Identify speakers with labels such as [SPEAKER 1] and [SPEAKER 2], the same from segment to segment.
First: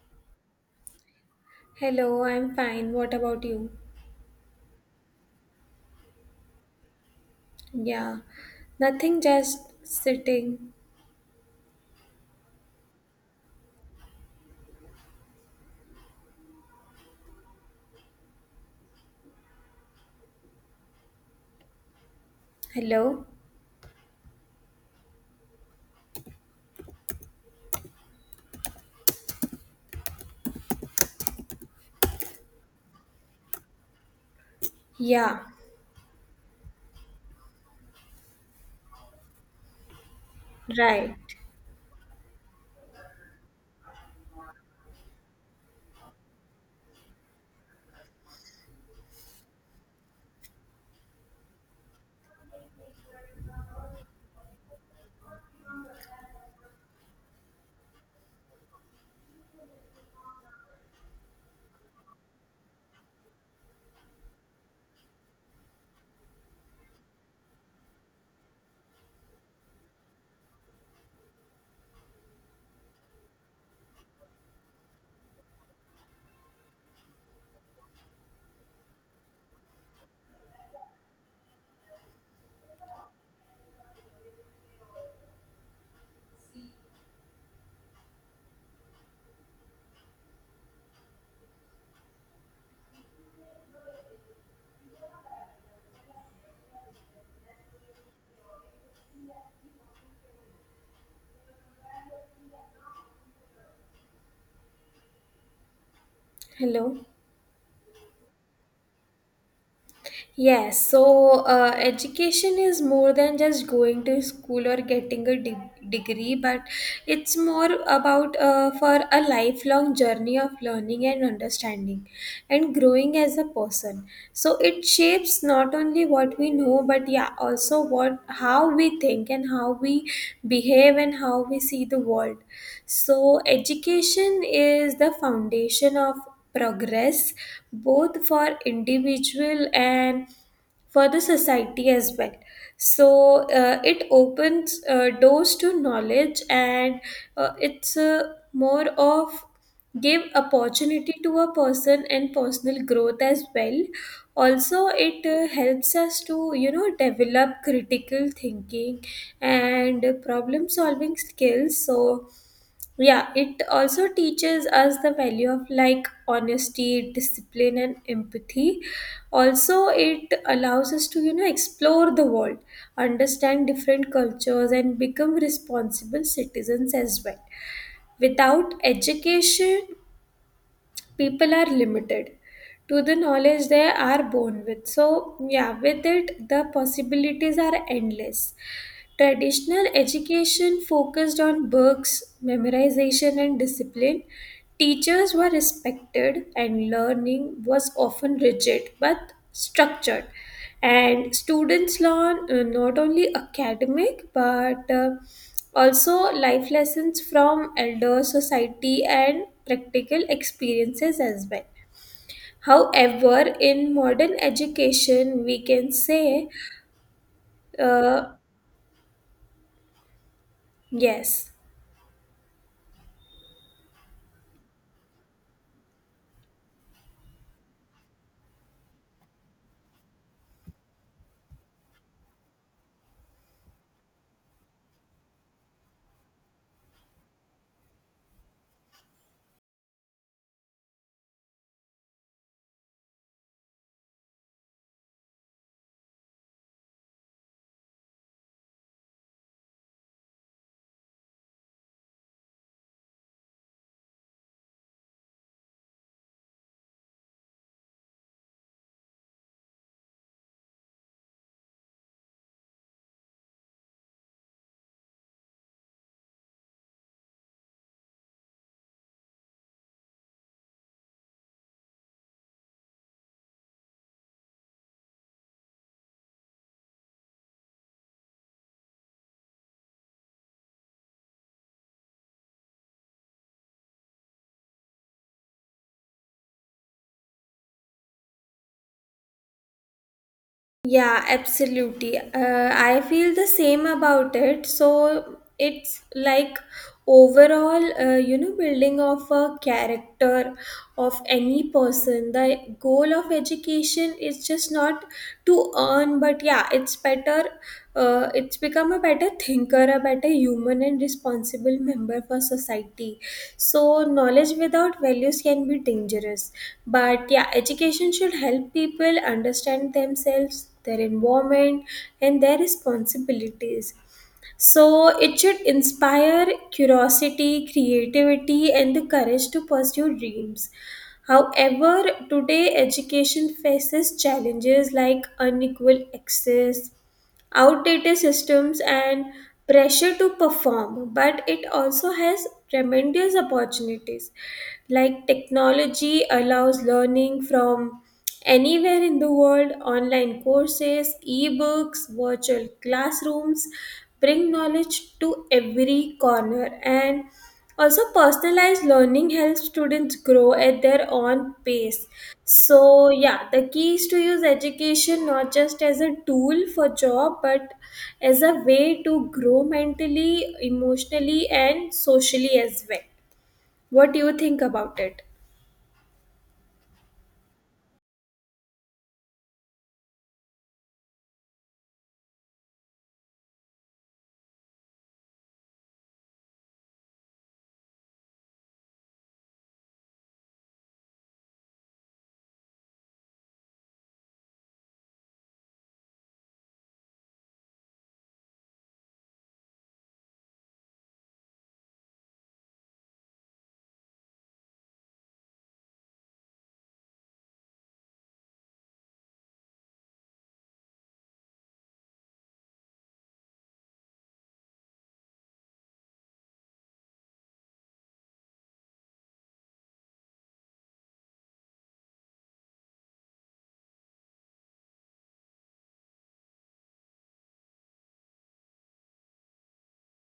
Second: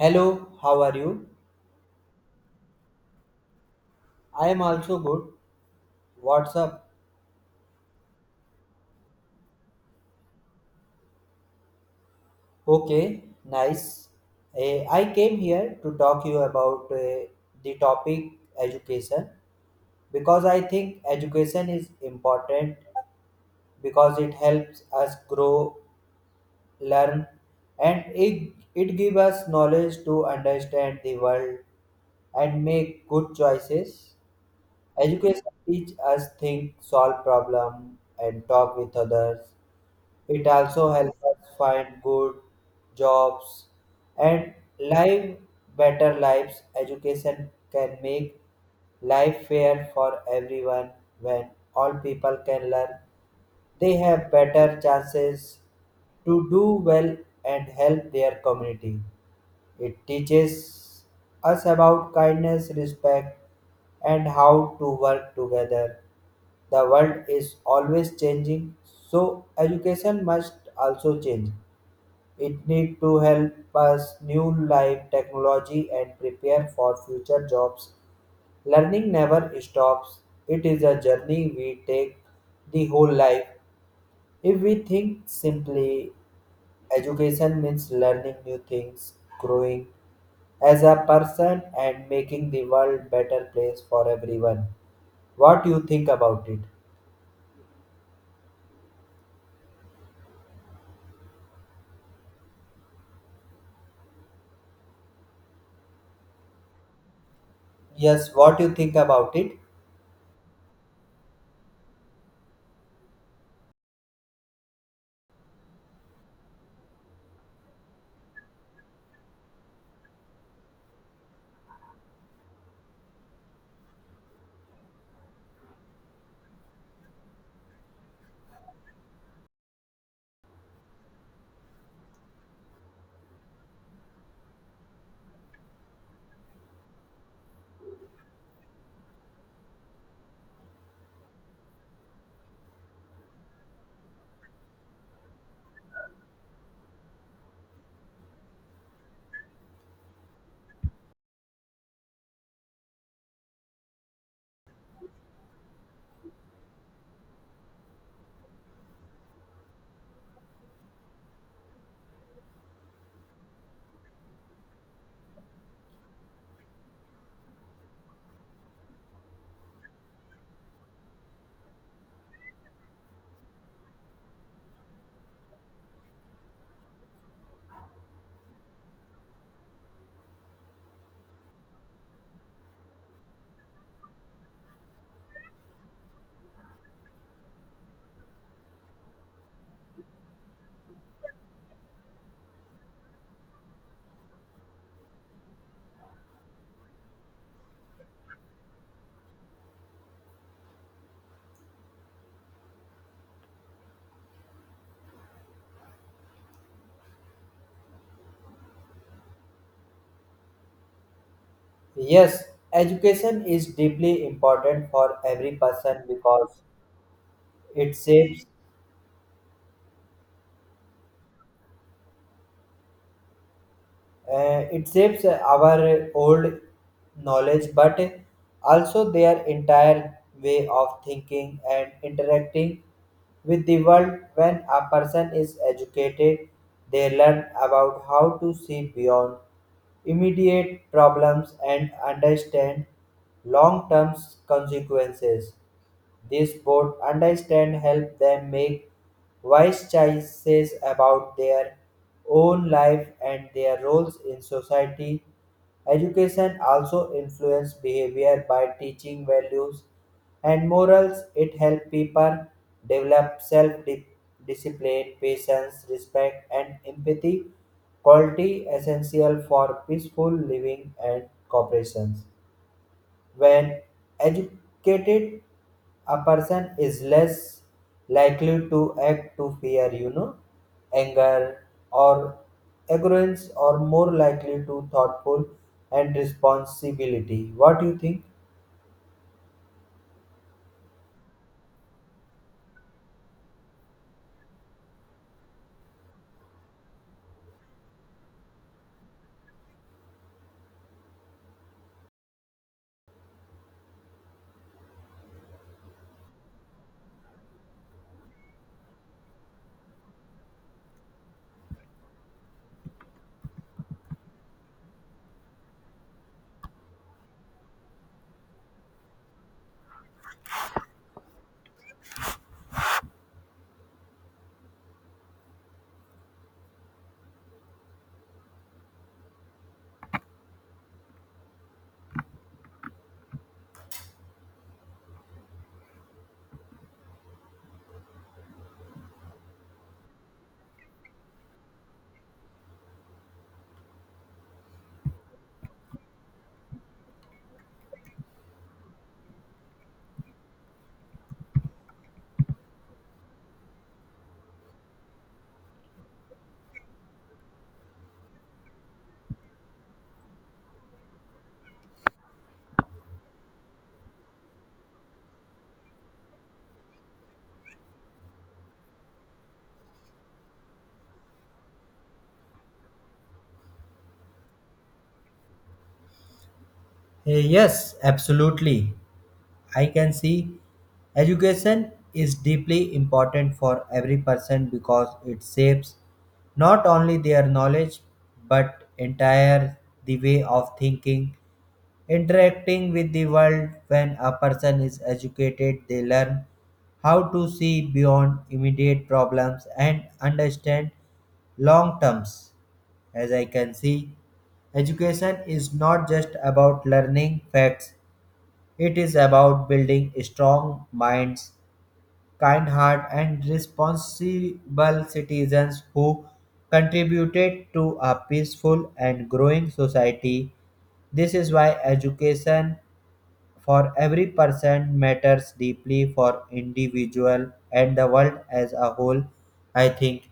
[SPEAKER 1] Hello, how are you?
[SPEAKER 2] Hello, I'm fine. What about you?
[SPEAKER 1] I am also good. What's up?
[SPEAKER 2] Yeah, nothing, just sitting.
[SPEAKER 1] Okay, nice. I came here to talk you about the topic education because I think education is important
[SPEAKER 2] Hello?
[SPEAKER 1] because it helps us grow, learn, and it gives us knowledge to understand the world and make good choices.
[SPEAKER 2] Yeah,
[SPEAKER 1] Education teach us think, solve problem, and talk with others. It also
[SPEAKER 2] right.
[SPEAKER 1] helps us find good jobs and live better lives. Education can make life fair for everyone when all people can learn. They have better chances to do well and help their community. It teaches us about kindness, respect, and how to work together. The world is always changing, so education must also change. It needs to help us new life technology and prepare for future jobs. Learning never stops. It is a journey we take the whole life. If we think simply education means learning new things, growing as a person and making the world better place for everyone. What you think about it?
[SPEAKER 2] Hello?
[SPEAKER 1] Yes, what you think about it?
[SPEAKER 2] Yes, so education is more than just going to school or getting a degree, but it's more about for a lifelong journey of learning and understanding and growing as a person. So it shapes not only what we know, but yeah, also what how we think and how we behave and how we see the world. So education is the foundation of progress both for individual and for the society as well. So, it opens doors to knowledge, and it's more of give opportunity to a person and personal growth as well. Also, it helps us to develop critical thinking and problem solving skills. So yeah, it also teaches us the value of like honesty, discipline, and empathy. Also, it allows us to, explore the world, understand different cultures, and become responsible citizens as well. Without education, people are limited to the knowledge they are born with. So, yeah, with it, the possibilities are endless. Traditional education focused on books, memorization, and discipline. Teachers were respected, and learning was often rigid but structured. And students learn not only academic, but also life lessons from elder society and practical experiences as well.
[SPEAKER 1] Yes, education
[SPEAKER 2] However,
[SPEAKER 1] is
[SPEAKER 2] in
[SPEAKER 1] deeply
[SPEAKER 2] modern
[SPEAKER 1] important for
[SPEAKER 2] education,
[SPEAKER 1] every
[SPEAKER 2] we can
[SPEAKER 1] person
[SPEAKER 2] say,
[SPEAKER 1] because it
[SPEAKER 2] uh,
[SPEAKER 1] shapes.
[SPEAKER 2] yes.
[SPEAKER 1] It shapes our old knowledge, but also their entire way of thinking and interacting with the world. When a person is educated, they learn about how to see beyond immediate problems and understand long term consequences. This board understand help them make wise choices about their own life and their roles in society. Education also influences behavior by teaching values and morals. It helps people develop self-discipline, patience, respect, and empathy, quality essential for peaceful living and cooperations. When educated, a person is less likely to act to fear, you know, anger or arrogance, or more likely to thoughtful and responsibility. What do you think?
[SPEAKER 2] Yeah, absolutely. I feel the same about it. So it's like overall, building of a character of any person. The goal of education is just not to earn, but yeah, it's better. It's become a better thinker, a better human, and responsible member for society. So knowledge without values can be dangerous. But yeah, education should help people understand themselves, their environment, and their responsibilities. So it should inspire curiosity, creativity, and the courage to pursue dreams. However, today education faces challenges like unequal access, outdated systems, and pressure to perform, but it also has tremendous opportunities. Like, technology allows learning from anywhere in the world. Online courses, ebooks, virtual classrooms bring knowledge to every corner, and also personalized learning helps students grow at their own pace. So yeah, the key is to use education not just as a tool for job, but as a way to grow mentally, emotionally, and socially as well. What do you think about it?
[SPEAKER 1] Yes, absolutely. I can see education is deeply important for every person because it shapes not only their knowledge but entire the way of thinking interacting with the world when a person is educated they learn how to see beyond immediate problems and understand long terms as I can see education is not just about learning facts. It is about building strong minds, kind heart, and responsible citizens who contributed to a peaceful and growing society. This is why education for every person matters deeply for individual and the world as a whole, I think.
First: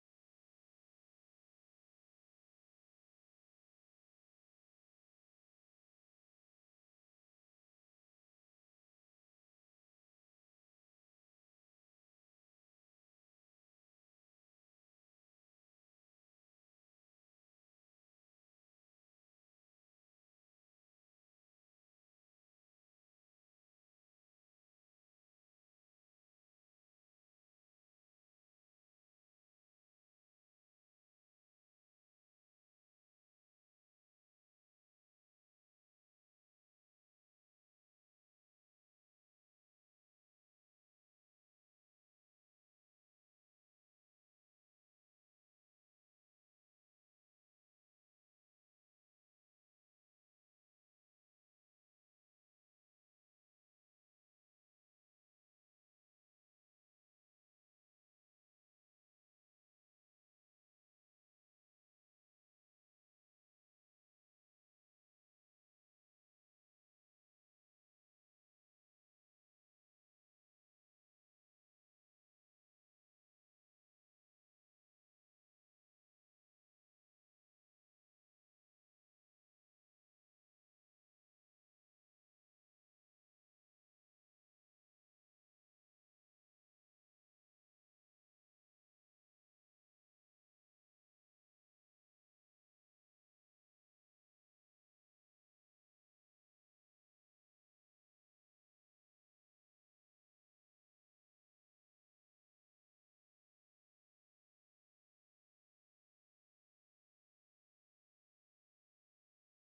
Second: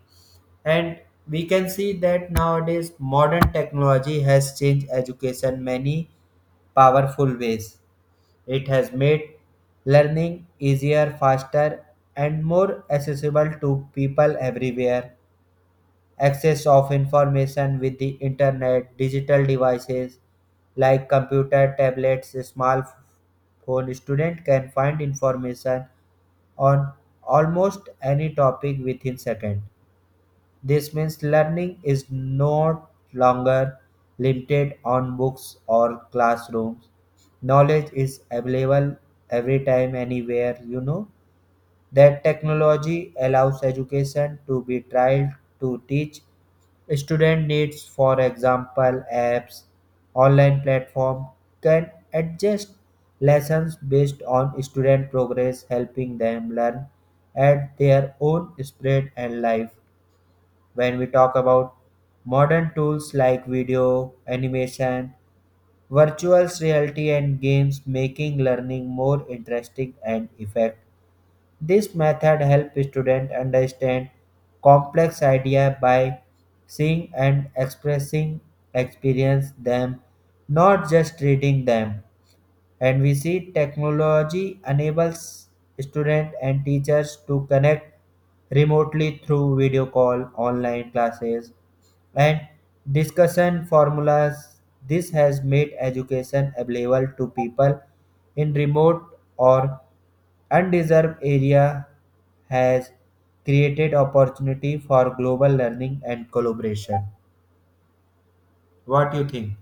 [SPEAKER 1] And we can see that nowadays modern technology has changed education many powerful ways. It has made learning easier, faster, and more accessible to people everywhere. Access of information with the internet, digital devices like computer, tablets, smartphone, student can find information on almost any topic within second. This means learning is no longer limited on books or classrooms. Knowledge is available every time, anywhere, you know. That technology allows education to be tried to teach student needs for example apps online platform can adjust lessons based on student progress helping them learn at their own speed and life when we talk about modern tools like video, animation, virtual reality, and games, making learning more interesting and effective. This method helps students understand complex ideas by seeing and expressing experience them, not just reading them and we see technology enables students and teachers to connect remotely through video call, online classes, and discussion formulas. This has made education available to people in remote or undeserved area has created opportunity for global learning and collaboration. What do you think?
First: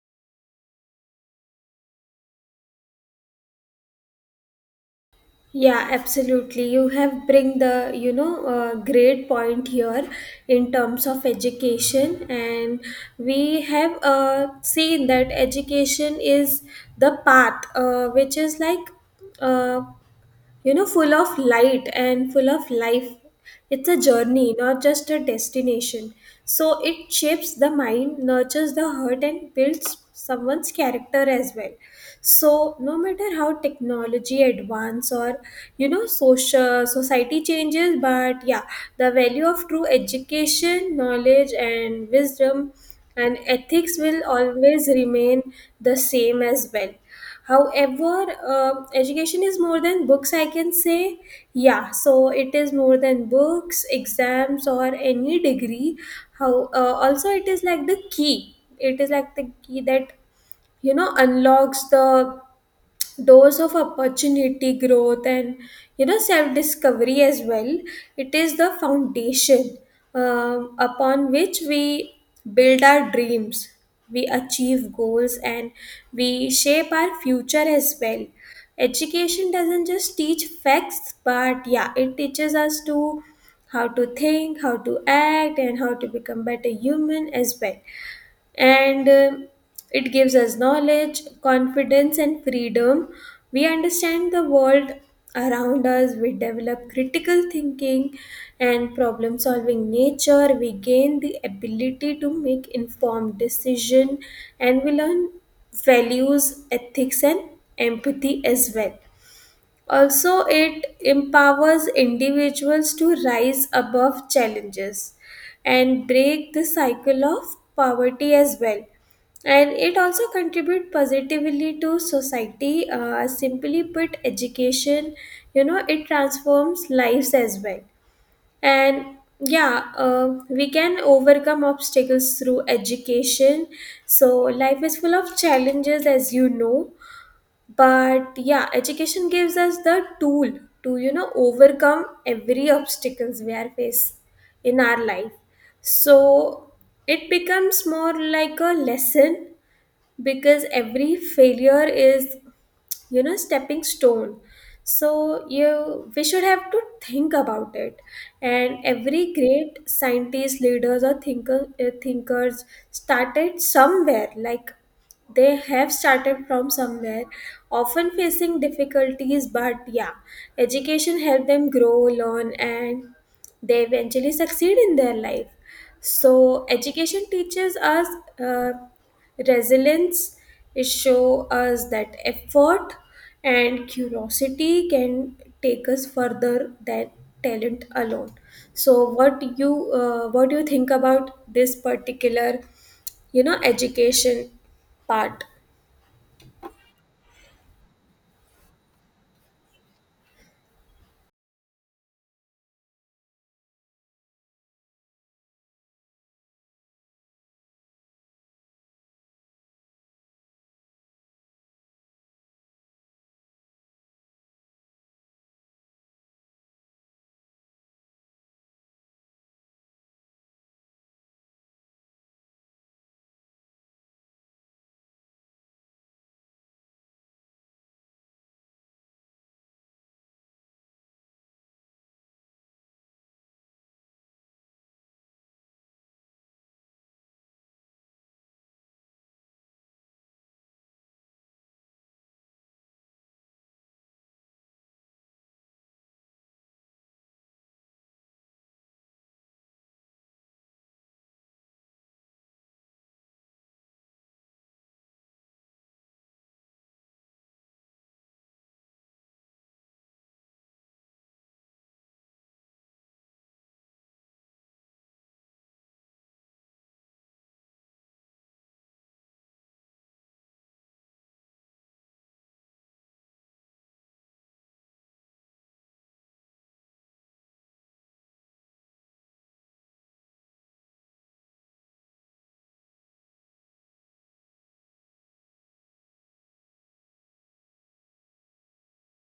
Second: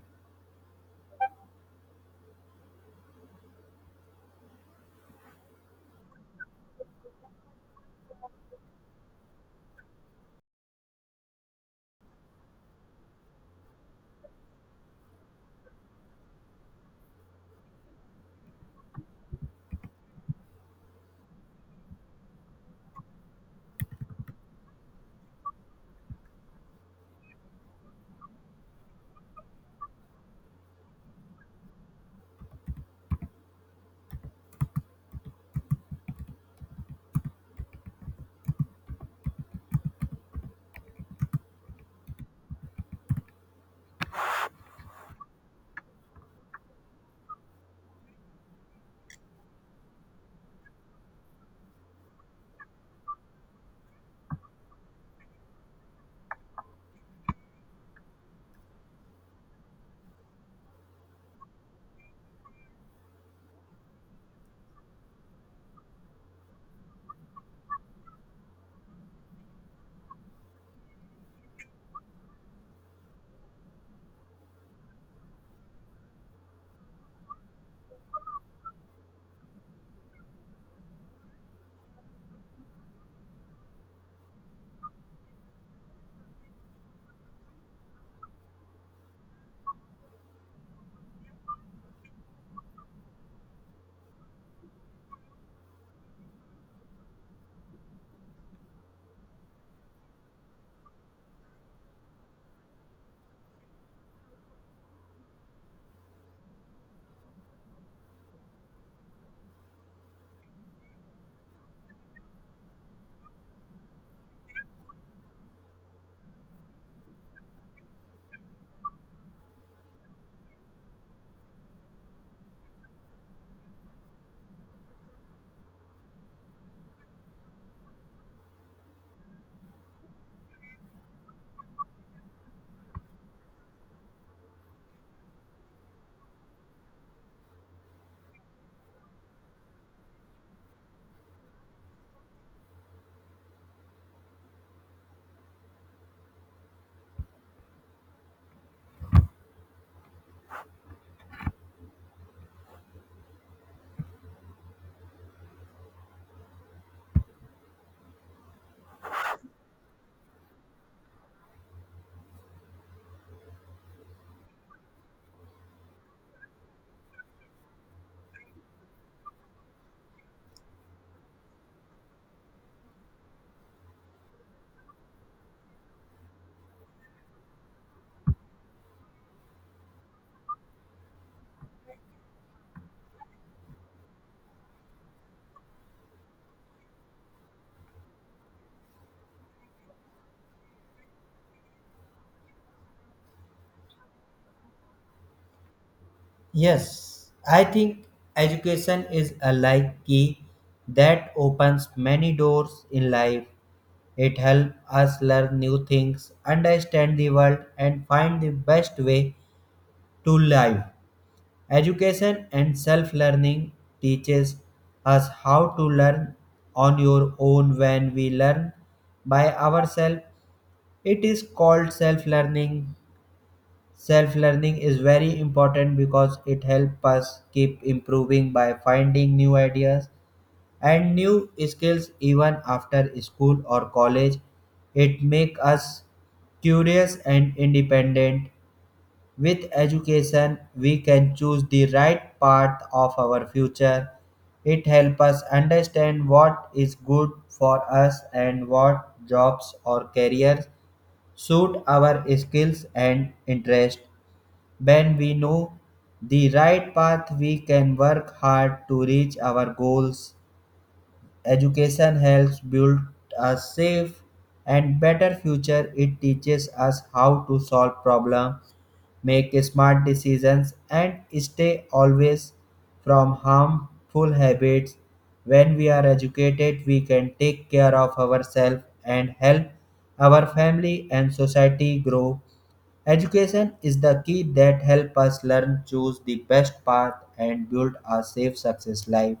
[SPEAKER 2] Yeah, absolutely. You have bring the great point here in terms of education, and we have seen that education is the path, which is like uh, full of light and full of life. It's a journey, not just a destination. So it shapes the mind, nurtures the heart, and builds someone's character as well. So no matter how technology advance, or social society changes, but yeah, the value of true education, knowledge and wisdom and ethics will always remain the same as well. However, education is more than books, I can say. Yeah, so it is more than books, exams, or any degree. How also it is like the key, it is like the key that unlocks the doors of opportunity, growth, and self discovery as well. It is the foundation upon which we build our dreams, we achieve goals, and we shape our future as well. Education doesn't just teach facts, but yeah, it teaches us to how to think, how to act, and how to become better human as well. And it gives us knowledge, confidence, and freedom. We understand the world around us, we develop critical thinking and problem solving nature, we gain the ability to make informed decision, and we learn values, ethics, and empathy as well. Also, it empowers individuals to rise above challenges and break the cycle of poverty as well. And it also contributes positively to society. Simply put, education, it transforms lives as well. And yeah, we can overcome obstacles through education. So life is full of challenges, as you know, but yeah, education gives us the tool to overcome every obstacles we are faced in our life. So it becomes more like a lesson, because every failure is stepping stone. So you we should have to think about it. And every great scientist, leaders, or thinkers started somewhere, like they have started from somewhere, often facing difficulties, but yeah, education helped them grow, learn, and they eventually succeed in their life. So education teaches us uh, resilience. It shows us that effort and curiosity can take us further than talent alone. So what you what do you think about this particular education part?
[SPEAKER 1] Yes, I think education is a like key that opens many doors in life. It helps us learn new things, understand the world, and find the best way to live. Education and self-learning teaches us how to learn on your own when we learn by ourselves. It is called self-learning. Self learning is very important because it helps us keep improving by finding new ideas and new skills even after school or college. It makes us curious and independent. With education, we can choose the right path of our future. It helps us understand what is good for us and what jobs or careers suit our skills and interests. When we know the right path, we can work hard to reach our goals. Education helps build a safe and better future. It teaches us how to solve problems, make smart decisions, and stay always from harmful habits. When we are educated, we can take care of ourselves and help our family and society grow. Education is the key that help us learn, choose the best path, and build a safe, success life.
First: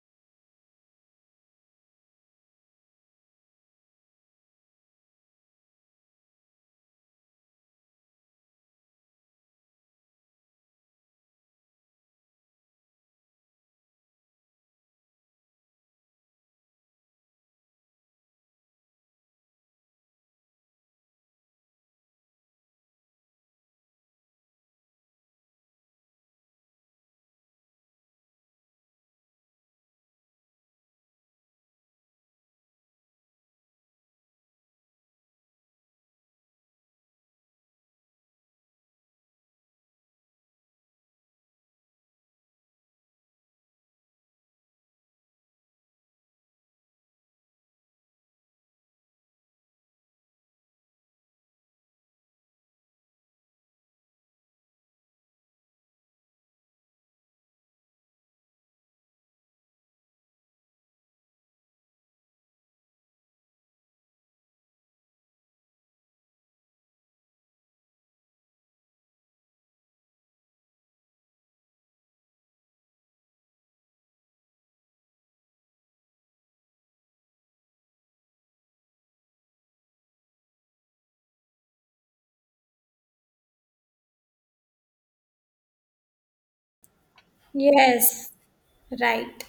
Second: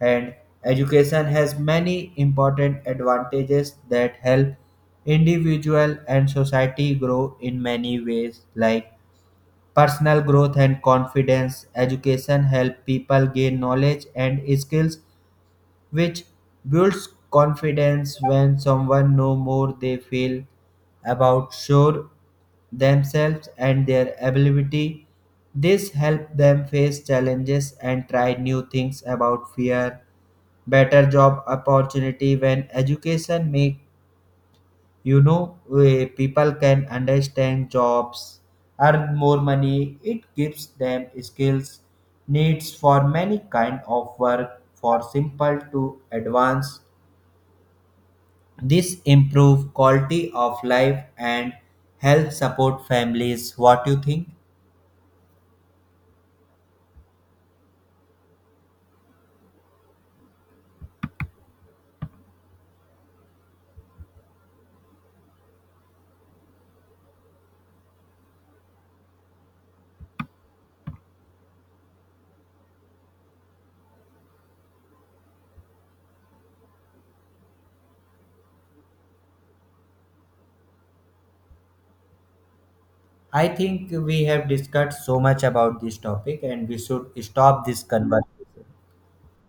[SPEAKER 1] And education has many important advantages that help individual and society grow in many ways, like personal growth and confidence. Education help people gain knowledge and skills which builds confidence when someone know more they feel about sure themselves and their ability this help them face challenges and try new things about fear better job opportunity when education make you know people can understand jobs earn more money it gives them skills needs for many kind of work for simple to advanced this improve quality of life and help support families. What you think? I think we have discussed so much about this topic and we should stop this
[SPEAKER 2] Yes,
[SPEAKER 1] conversation.
[SPEAKER 2] right.